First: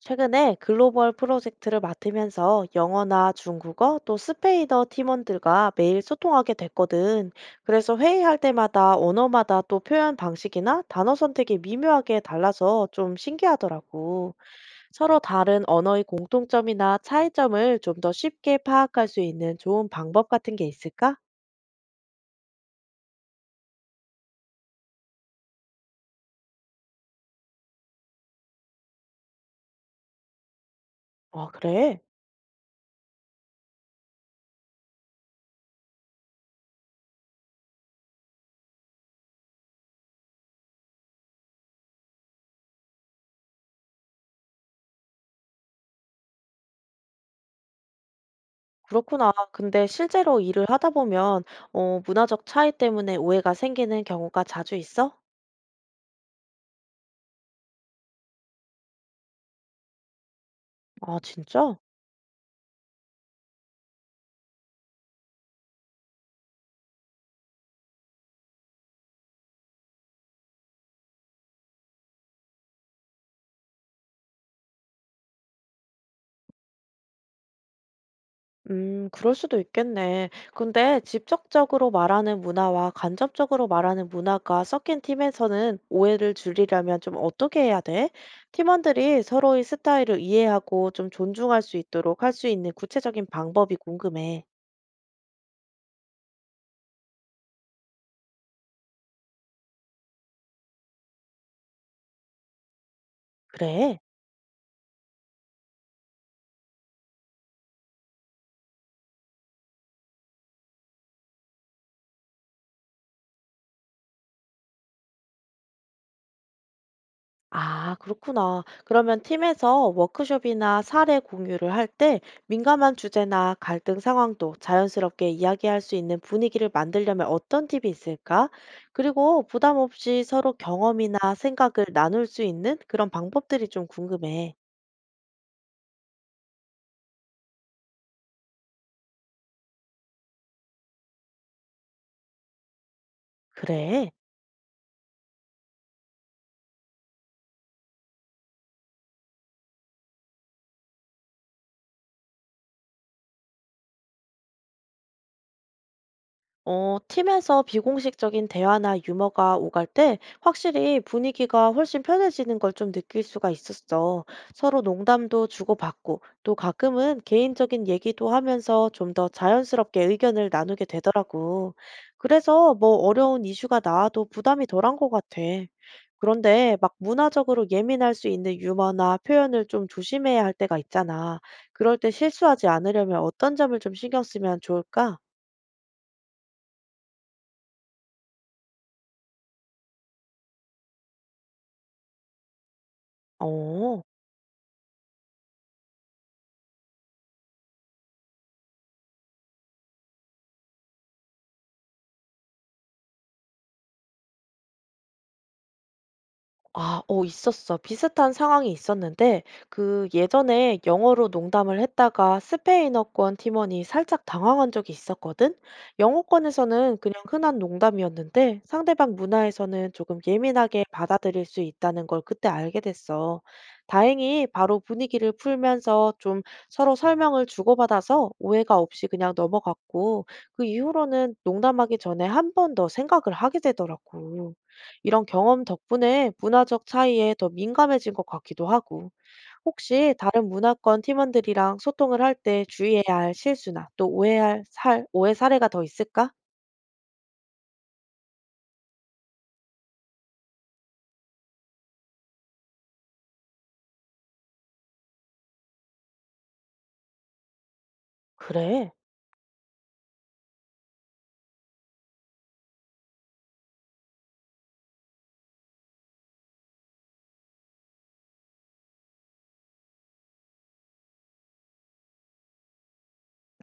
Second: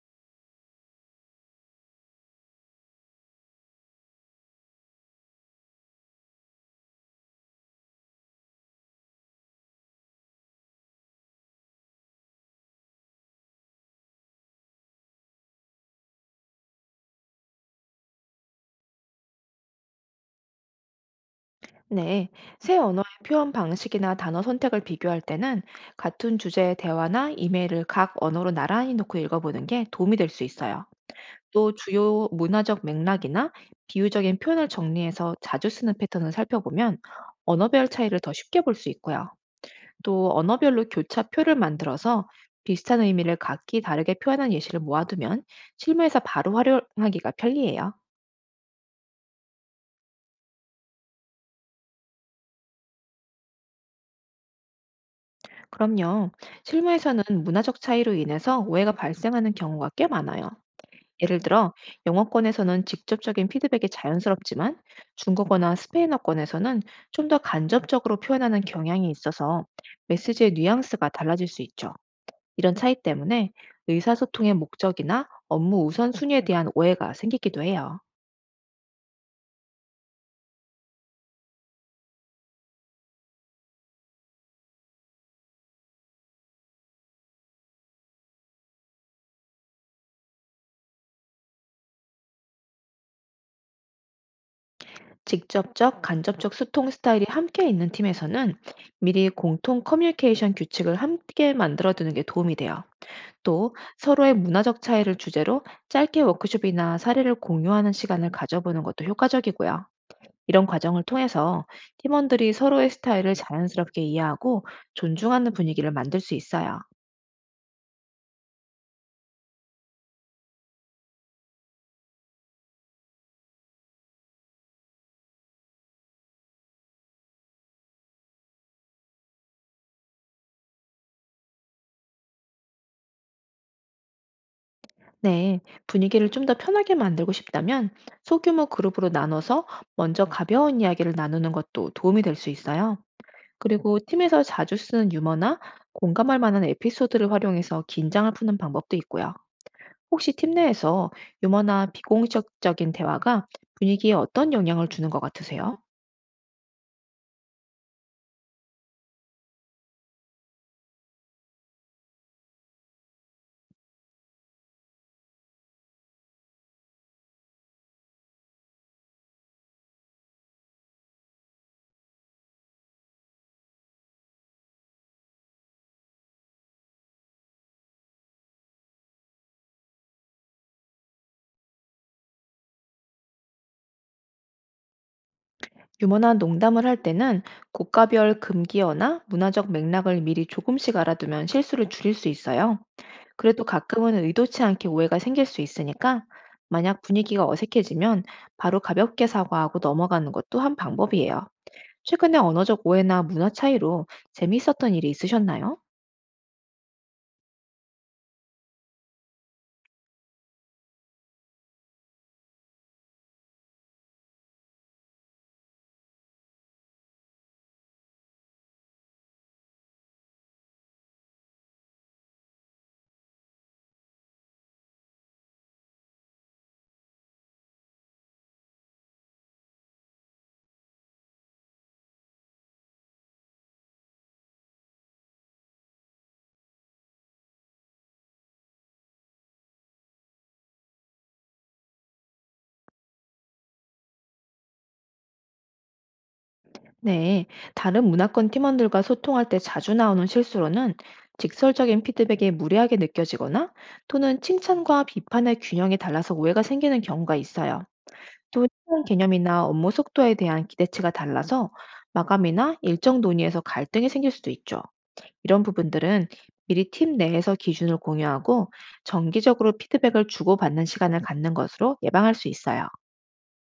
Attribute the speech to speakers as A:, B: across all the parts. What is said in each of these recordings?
A: 최근에 글로벌 프로젝트를 맡으면서 영어나 중국어 또 스페인어 팀원들과 매일 소통하게 됐거든. 그래서 회의할 때마다 언어마다 또 표현 방식이나 단어 선택이 미묘하게 달라서 좀 신기하더라고. 서로 다른 언어의 공통점이나 차이점을 좀 더 쉽게 파악할 수 있는 좋은 방법 같은 게 있을까?
B: 네, 새 언어의 표현 방식이나 단어 선택을 비교할 때는 같은 주제의 대화나 이메일을 각 언어로 나란히 놓고 읽어보는 게 도움이 될 수 있어요.
A: 아,
B: 또
A: 그래?
B: 주요 문화적 맥락이나 비유적인 표현을 정리해서 자주 쓰는 패턴을 살펴보면 언어별 차이를 더 쉽게 볼 수 있고요. 또 언어별로 교차표를 만들어서 비슷한 의미를 각기 다르게 표현한 예시를 모아두면 실무에서 바로 활용하기가 편리해요.
A: 그렇구나. 근데 실제로 일을 하다 보면 문화적 차이 때문에 오해가 생기는 경우가 자주 있어?
B: 그럼요. 실무에서는 문화적 차이로 인해서 오해가 발생하는 경우가 꽤 많아요.
A: 아,
B: 예를 들어,
A: 진짜?
B: 영어권에서는 직접적인 피드백이 자연스럽지만 중국어나 스페인어권에서는 좀 더 간접적으로 표현하는 경향이 있어서 메시지의 뉘앙스가 달라질 수 있죠. 이런 차이 때문에 의사소통의 목적이나 업무 우선순위에 대한 오해가 생기기도 해요.
A: 그럴 수도 있겠네. 근데 직접적으로 말하는 문화와 간접적으로 말하는 문화가 섞인 팀에서는 오해를 줄이려면 좀 어떻게 해야 돼? 팀원들이 서로의 스타일을 이해하고 좀 존중할 수 있도록 할 수 있는 구체적인 방법이 궁금해.
B: 직접적, 간접적 소통 스타일이 함께 있는 팀에서는 미리 공통 커뮤니케이션 규칙을 함께 만들어두는 게 도움이 돼요. 또
A: 그래?
B: 서로의 문화적 차이를 주제로 짧게 워크숍이나 사례를 공유하는 시간을 가져보는 것도 효과적이고요. 이런 과정을 통해서 팀원들이 서로의 스타일을 자연스럽게 이해하고 존중하는 분위기를 만들 수 있어요.
A: 아, 그렇구나. 그러면 팀에서 워크숍이나 사례 공유를 할 때 민감한 주제나 갈등 상황도 자연스럽게 이야기할 수 있는 분위기를 만들려면 어떤 팁이 있을까? 그리고 부담 없이 서로 경험이나 생각을 나눌 수 있는 그런 방법들이 좀 궁금해.
B: 네, 분위기를 좀 더 편하게 만들고 싶다면 소규모 그룹으로 나눠서 먼저 가벼운 이야기를 나누는 것도 도움이 될 수 있어요. 그리고
A: 그래.
B: 팀에서 자주 쓰는 유머나 공감할 만한 에피소드를 활용해서 긴장을 푸는 방법도 있고요. 혹시 팀 내에서 유머나 비공식적인 대화가 분위기에 어떤 영향을 주는 것 같으세요?
A: 팀에서 비공식적인 대화나 유머가 오갈 때 확실히 분위기가 훨씬 편해지는 걸 좀 느낄 수가 있었어. 서로 농담도 주고받고 또 가끔은 개인적인 얘기도 하면서 좀 더 자연스럽게 의견을 나누게 되더라고. 그래서 뭐 어려운 이슈가 나와도 부담이 덜한 것 같아. 그런데 막 문화적으로 예민할 수 있는 유머나 표현을 좀 조심해야 할 때가 있잖아. 그럴 때 실수하지 않으려면 어떤 점을 좀 신경 쓰면 좋을까?
B: 유머나 농담을 할 때는 국가별 금기어나 문화적 맥락을 미리 조금씩 알아두면 실수를 줄일 수 있어요. 그래도
A: 어.
B: 가끔은 의도치 않게 오해가 생길 수 있으니까 만약 분위기가 어색해지면 바로 가볍게 사과하고 넘어가는 것도 한 방법이에요. 최근에 언어적 오해나 문화 차이로 재미있었던 일이 있으셨나요?
A: 아 있었어. 비슷한 상황이 있었는데 그 예전에 영어로 농담을 했다가 스페인어권 팀원이 살짝 당황한 적이 있었거든. 영어권에서는 그냥 흔한 농담이었는데 상대방 문화에서는 조금 예민하게 받아들일 수 있다는 걸 그때 알게 됐어. 다행히 바로 분위기를 풀면서 좀 서로 설명을 주고받아서 오해가 없이 그냥 넘어갔고 그 이후로는 농담하기 전에 한 번 더 생각을 하게 되더라고. 이런 경험 덕분에 문화적 차이에 더 민감해진 것 같기도 하고, 혹시 다른 문화권 팀원들이랑 소통을 할 때 주의해야 할 실수나 또 오해 사례가 더 있을까?
B: 네, 다른 문화권 팀원들과 소통할 때 자주 나오는 실수로는 직설적인 피드백이 무례하게 느껴지거나 또는 칭찬과 비판의 균형이 달라서 오해가 생기는 경우가 있어요. 또
A: 그래.
B: 시간 개념이나 업무 속도에 대한 기대치가 달라서 마감이나 일정 논의에서 갈등이 생길 수도 있죠. 이런 부분들은 미리 팀 내에서 기준을 공유하고 정기적으로 피드백을 주고받는 시간을 갖는 것으로 예방할 수 있어요.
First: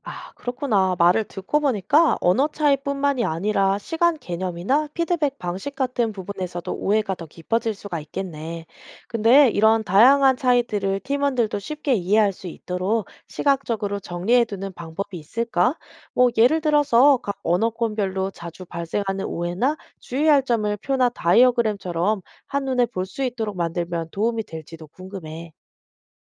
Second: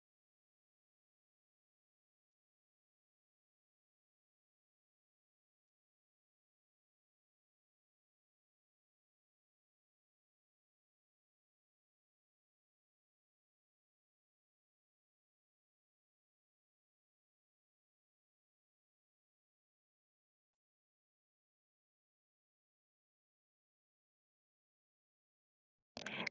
A: 아, 그렇구나. 말을 듣고 보니까 언어 차이뿐만이 아니라 시간 개념이나 피드백 방식 같은 부분에서도 오해가 더 깊어질 수가 있겠네. 근데 이런 다양한 차이들을 팀원들도 쉽게 이해할 수 있도록 시각적으로 정리해두는 방법이 있을까? 뭐, 예를 들어서 각 언어권별로 자주 발생하는 오해나 주의할 점을 표나 다이어그램처럼 한눈에 볼 수 있도록 만들면 도움이 될지도 궁금해.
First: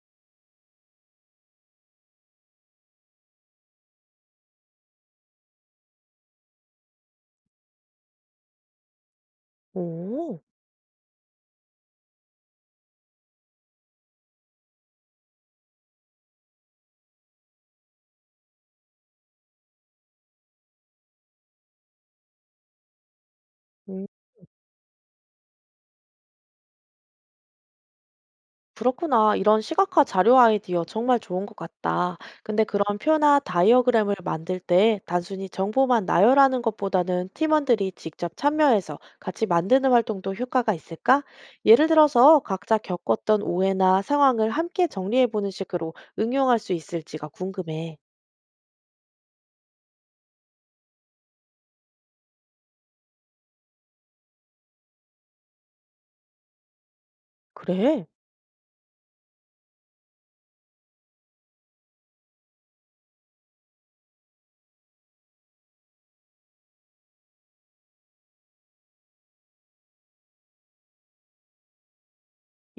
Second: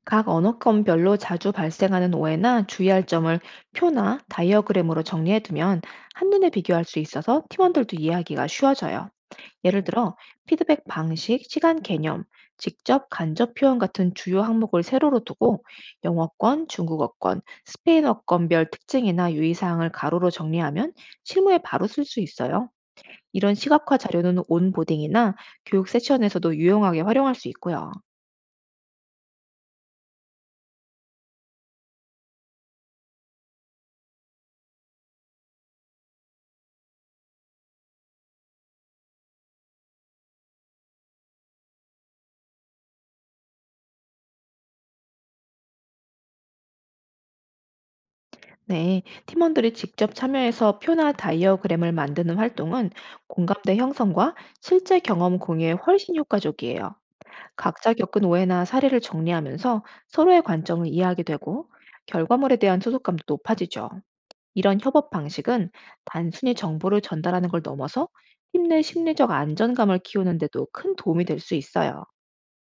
B: 각 언어권별로 자주 발생하는 오해나 주의할 점을 표나 다이어그램으로 정리해두면 한눈에 비교할 수 있어서 팀원들도 이해하기가 쉬워져요. 예를 들어,
A: 오.
B: 피드백 방식, 시간 개념, 직접 간접 표현 같은 주요 항목을 세로로 두고 영어권, 중국어권, 스페인어권별 특징이나 유의사항을 가로로 정리하면 실무에 바로 쓸 수 있어요. 이런 시각화 자료는 온보딩이나 교육 세션에서도 유용하게 활용할 수 있고요.
A: 그렇구나. 이런 시각화 자료 아이디어 정말 좋은 것 같다. 근데 그런 표나 다이어그램을 만들 때 단순히 정보만 나열하는 것보다는 팀원들이 직접 참여해서 같이 만드는 활동도 효과가 있을까? 예를 들어서 각자 겪었던 오해나 상황을 함께 정리해보는 식으로 응용할 수 있을지가 궁금해.
B: 네, 팀원들이 직접 참여해서 표나 다이어그램을 만드는 활동은 공감대 형성과 실제 경험 공유에 훨씬 효과적이에요. 각자
A: 그래?
B: 겪은 오해나 사례를 정리하면서 서로의 관점을 이해하게 되고 결과물에 대한 소속감도 높아지죠. 이런 협업 방식은 단순히 정보를 전달하는 걸 넘어서 팀 내 심리적 안정감을 키우는 데도 큰 도움이 될 수 있어요.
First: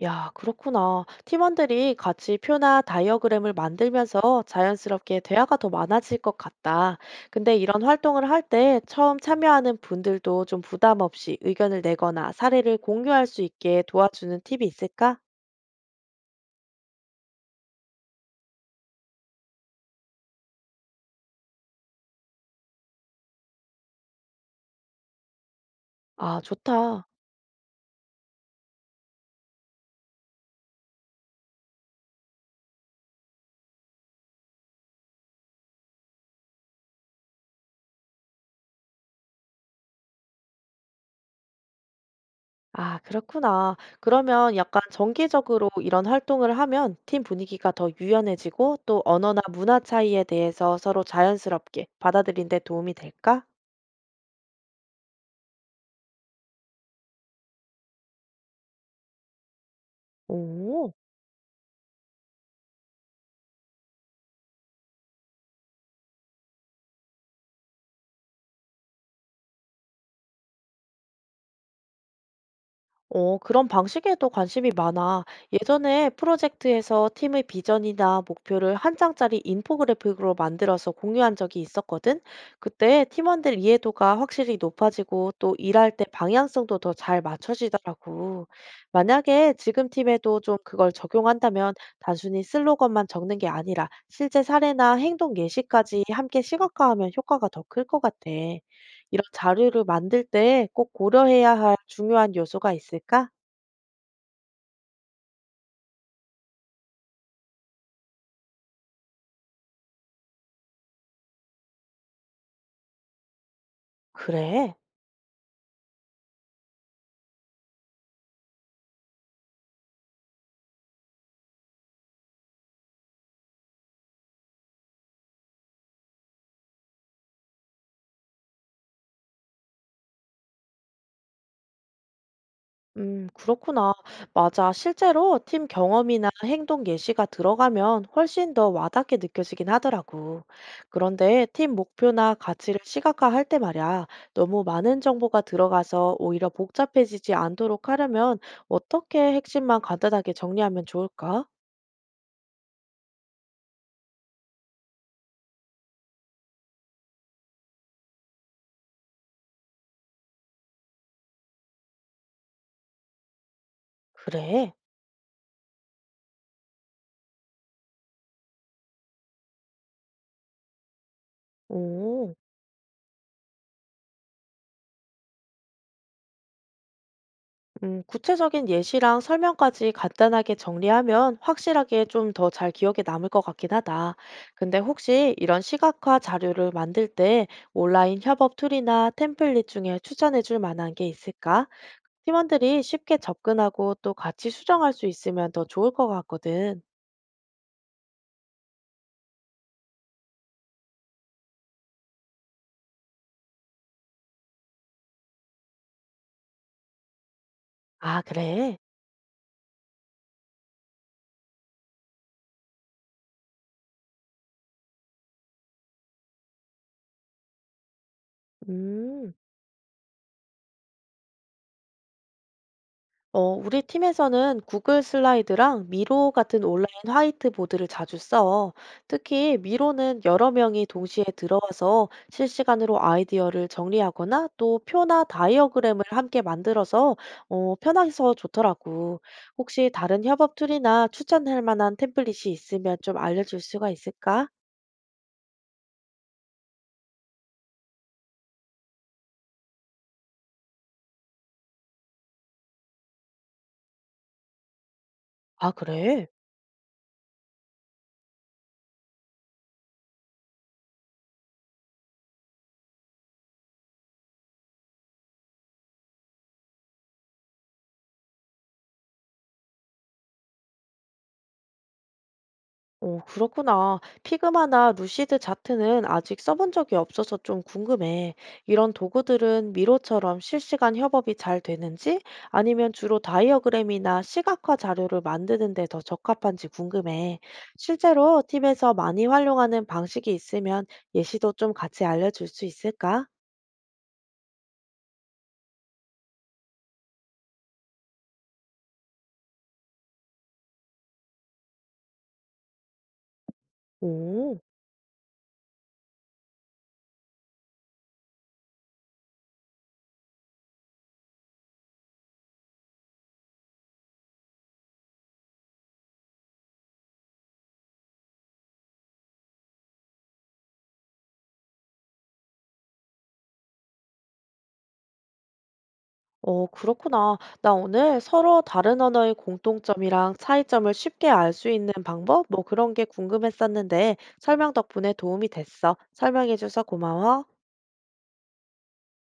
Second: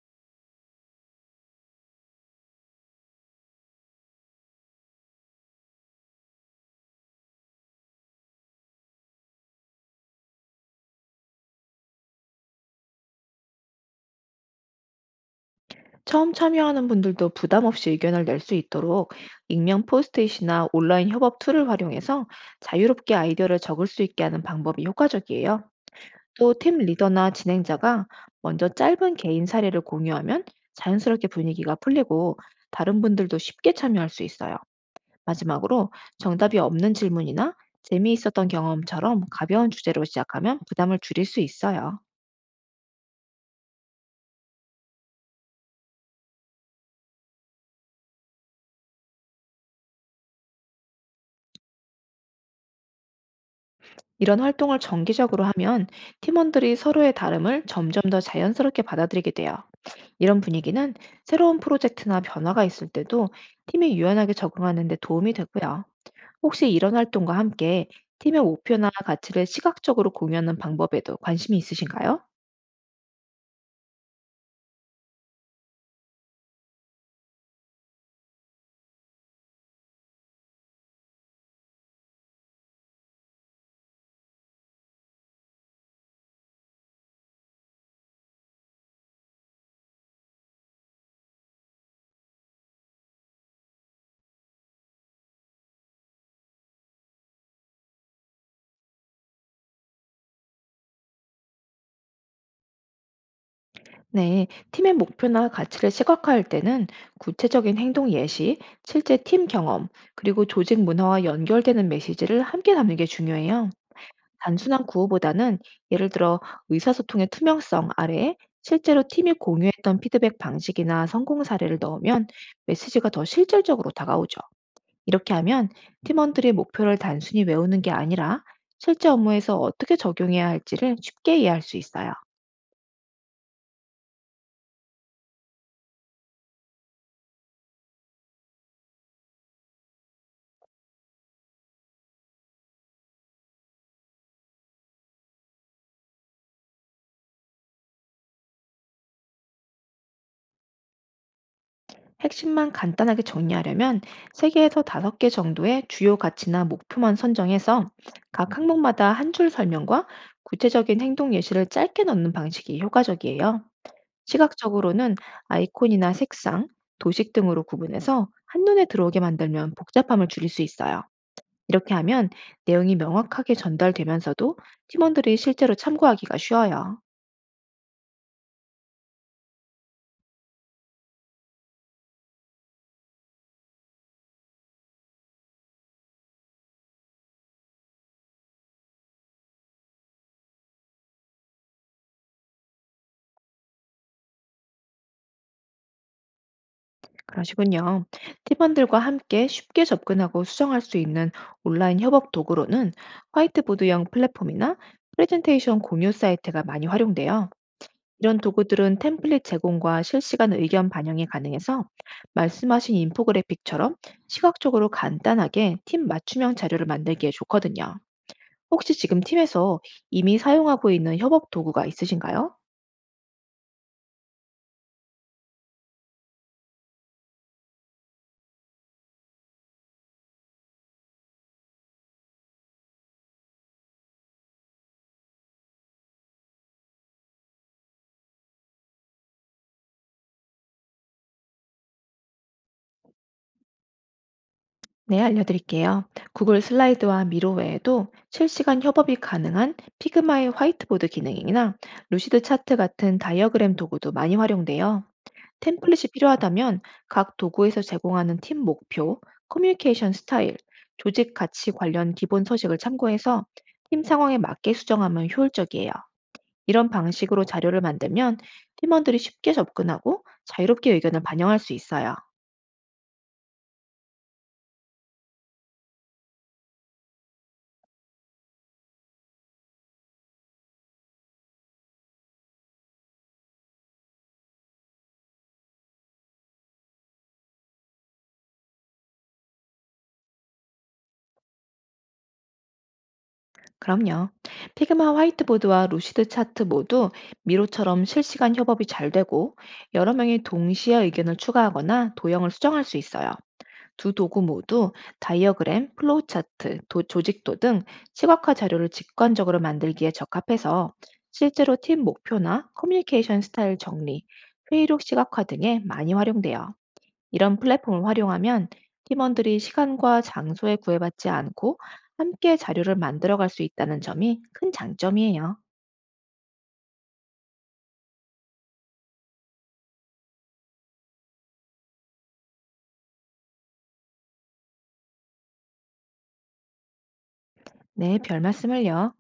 A: 야, 그렇구나. 팀원들이 같이 표나 다이어그램을 만들면서 자연스럽게 대화가 더 많아질 것 같다. 근데 이런 활동을 할 때 처음 참여하는 분들도 좀 부담 없이 의견을 내거나 사례를 공유할 수 있게 도와주는 팁이 있을까?
B: 처음 참여하는 분들도 부담 없이 의견을 낼 수 있도록 익명 포스트잇이나 온라인 협업 툴을 활용해서 자유롭게 아이디어를 적을 수 있게 하는 방법이 효과적이에요.
A: 아,
B: 또 팀
A: 좋다.
B: 리더나 진행자가 먼저 짧은 개인 사례를 공유하면 자연스럽게 분위기가 풀리고 다른 분들도 쉽게 참여할 수 있어요. 마지막으로 정답이 없는 질문이나 재미있었던 경험처럼 가벼운 주제로 시작하면 부담을 줄일 수 있어요.
A: 아, 그렇구나. 그러면 약간 정기적으로 이런 활동을 하면 팀 분위기가 더 유연해지고 또 언어나 문화 차이에 대해서 서로 자연스럽게 받아들인 데 도움이 될까?
B: 이런 활동을 정기적으로 하면 팀원들이 서로의 다름을 점점 더 자연스럽게 받아들이게 돼요. 이런
A: 오.
B: 분위기는 새로운 프로젝트나 변화가 있을 때도 팀이 유연하게 적응하는 데 도움이 되고요. 혹시 이런 활동과 함께 팀의 목표나 가치를 시각적으로 공유하는 방법에도 관심이 있으신가요?
A: 그런 방식에도 관심이 많아. 예전에 프로젝트에서 팀의 비전이나 목표를 한 장짜리 인포그래픽으로 만들어서 공유한 적이 있었거든. 그때 팀원들 이해도가 확실히 높아지고 또 일할 때 방향성도 더 잘 맞춰지더라고. 만약에 지금 팀에도 좀 그걸 적용한다면 단순히 슬로건만 적는 게 아니라 실제 사례나 행동 예시까지 함께 시각화하면 효과가 더 클 것 같아. 이런 자료를 만들 때 꼭 고려해야 할 중요한 요소가 있을까?
B: 네, 팀의 목표나 가치를 시각화할 때는 구체적인 행동 예시, 실제 팀 경험, 그리고 조직 문화와 연결되는 메시지를 함께 담는 게 중요해요.
A: 그래.
B: 단순한 구호보다는 예를 들어 의사소통의 투명성 아래에 실제로 팀이 공유했던 피드백 방식이나 성공 사례를 넣으면 메시지가 더 실질적으로 다가오죠. 이렇게 하면 팀원들이 목표를 단순히 외우는 게 아니라 실제 업무에서 어떻게 적용해야 할지를 쉽게 이해할 수 있어요.
A: 그렇구나. 맞아. 실제로 팀 경험이나 행동 예시가 들어가면 훨씬 더 와닿게 느껴지긴 하더라고. 그런데 팀 목표나 가치를 시각화할 때 말이야. 너무 많은 정보가 들어가서 오히려 복잡해지지 않도록 하려면 어떻게 핵심만 간단하게 정리하면 좋을까?
B: 핵심만 간단하게 정리하려면 3개에서 5개 정도의 주요 가치나 목표만 선정해서 각 항목마다 한 줄 설명과 구체적인 행동 예시를 짧게 넣는 방식이 효과적이에요.
A: 그래.
B: 시각적으로는 아이콘이나 색상, 도식 등으로 구분해서 한눈에 들어오게 만들면 복잡함을 줄일 수 있어요. 이렇게 하면
A: 오.
B: 내용이 명확하게 전달되면서도 팀원들이 실제로 참고하기가 쉬워요.
A: 구체적인 예시랑 설명까지 간단하게 정리하면 확실하게 좀 더 잘 기억에 남을 것 같긴 하다. 근데 혹시 이런 시각화 자료를 만들 때 온라인 협업 툴이나 템플릿 중에 추천해 줄 만한 게 있을까? 팀원들이 쉽게 접근하고 또 같이 수정할 수 있으면 더 좋을 것 같거든.
B: 그러시군요. 팀원들과 함께 쉽게 접근하고 수정할 수 있는 온라인 협업 도구로는 화이트보드형 플랫폼이나 프레젠테이션 공유 사이트가 많이 활용돼요.
A: 아,
B: 이런
A: 그래?
B: 도구들은 템플릿 제공과 실시간 의견 반영이 가능해서 말씀하신 인포그래픽처럼 시각적으로 간단하게 팀 맞춤형 자료를 만들기에 좋거든요. 혹시 지금
A: 음.
B: 팀에서 이미 사용하고 있는 협업 도구가 있으신가요?
A: 우리 팀에서는 구글 슬라이드랑 미로 같은 온라인 화이트보드를 자주 써. 특히 미로는 여러 명이 동시에 들어와서 실시간으로 아이디어를 정리하거나 또 표나 다이어그램을 함께 만들어서 편해서 좋더라고. 혹시 다른 협업 툴이나 추천할 만한 템플릿이 있으면 좀 알려줄 수가 있을까?
B: 네, 알려드릴게요. 구글 슬라이드와 미로 외에도 실시간 협업이 가능한 피그마의 화이트보드 기능이나 루시드 차트 같은 다이어그램 도구도 많이 활용돼요.
A: 아,
B: 템플릿이
A: 그래?
B: 필요하다면 각 도구에서 제공하는 팀 목표, 커뮤니케이션 스타일, 조직 가치 관련 기본 서식을 참고해서 팀 상황에 맞게 수정하면 효율적이에요. 이런 방식으로 자료를 만들면 팀원들이 쉽게 접근하고 자유롭게 의견을 반영할 수 있어요.
A: 오, 그렇구나. 피그마나 루시드 자트는 아직 써본 적이 없어서 좀 궁금해. 이런 도구들은 미로처럼 실시간 협업이 잘 되는지 아니면 주로 다이어그램이나 시각화 자료를 만드는 데 더 적합한지 궁금해. 실제로 팀에서 많이 활용하는 방식이 있으면 예시도 좀 같이 알려줄 수 있을까?
B: 그럼요. 피그마 화이트보드와 루시드 차트 모두 미로처럼 실시간 협업이 잘 되고 여러 명이 동시에 의견을 추가하거나 도형을 수정할 수 있어요. 두 도구
A: 오.
B: 모두 다이어그램, 플로우 차트, 조직도 등 시각화 자료를 직관적으로 만들기에 적합해서 실제로 팀 목표나 커뮤니케이션 스타일 정리, 회의록 시각화 등에 많이 활용돼요. 이런 플랫폼을 활용하면 팀원들이 시간과 장소에 구애받지 않고 함께 자료를 만들어갈 수 있다는 점이 큰 장점이에요.
A: 그렇구나. 나 오늘 서로 다른 언어의 공통점이랑 차이점을 쉽게 알 수 있는 방법? 뭐 그런 게 궁금했었는데 설명 덕분에 도움이 됐어. 설명해줘서 고마워.
B: 네, 별 말씀을요.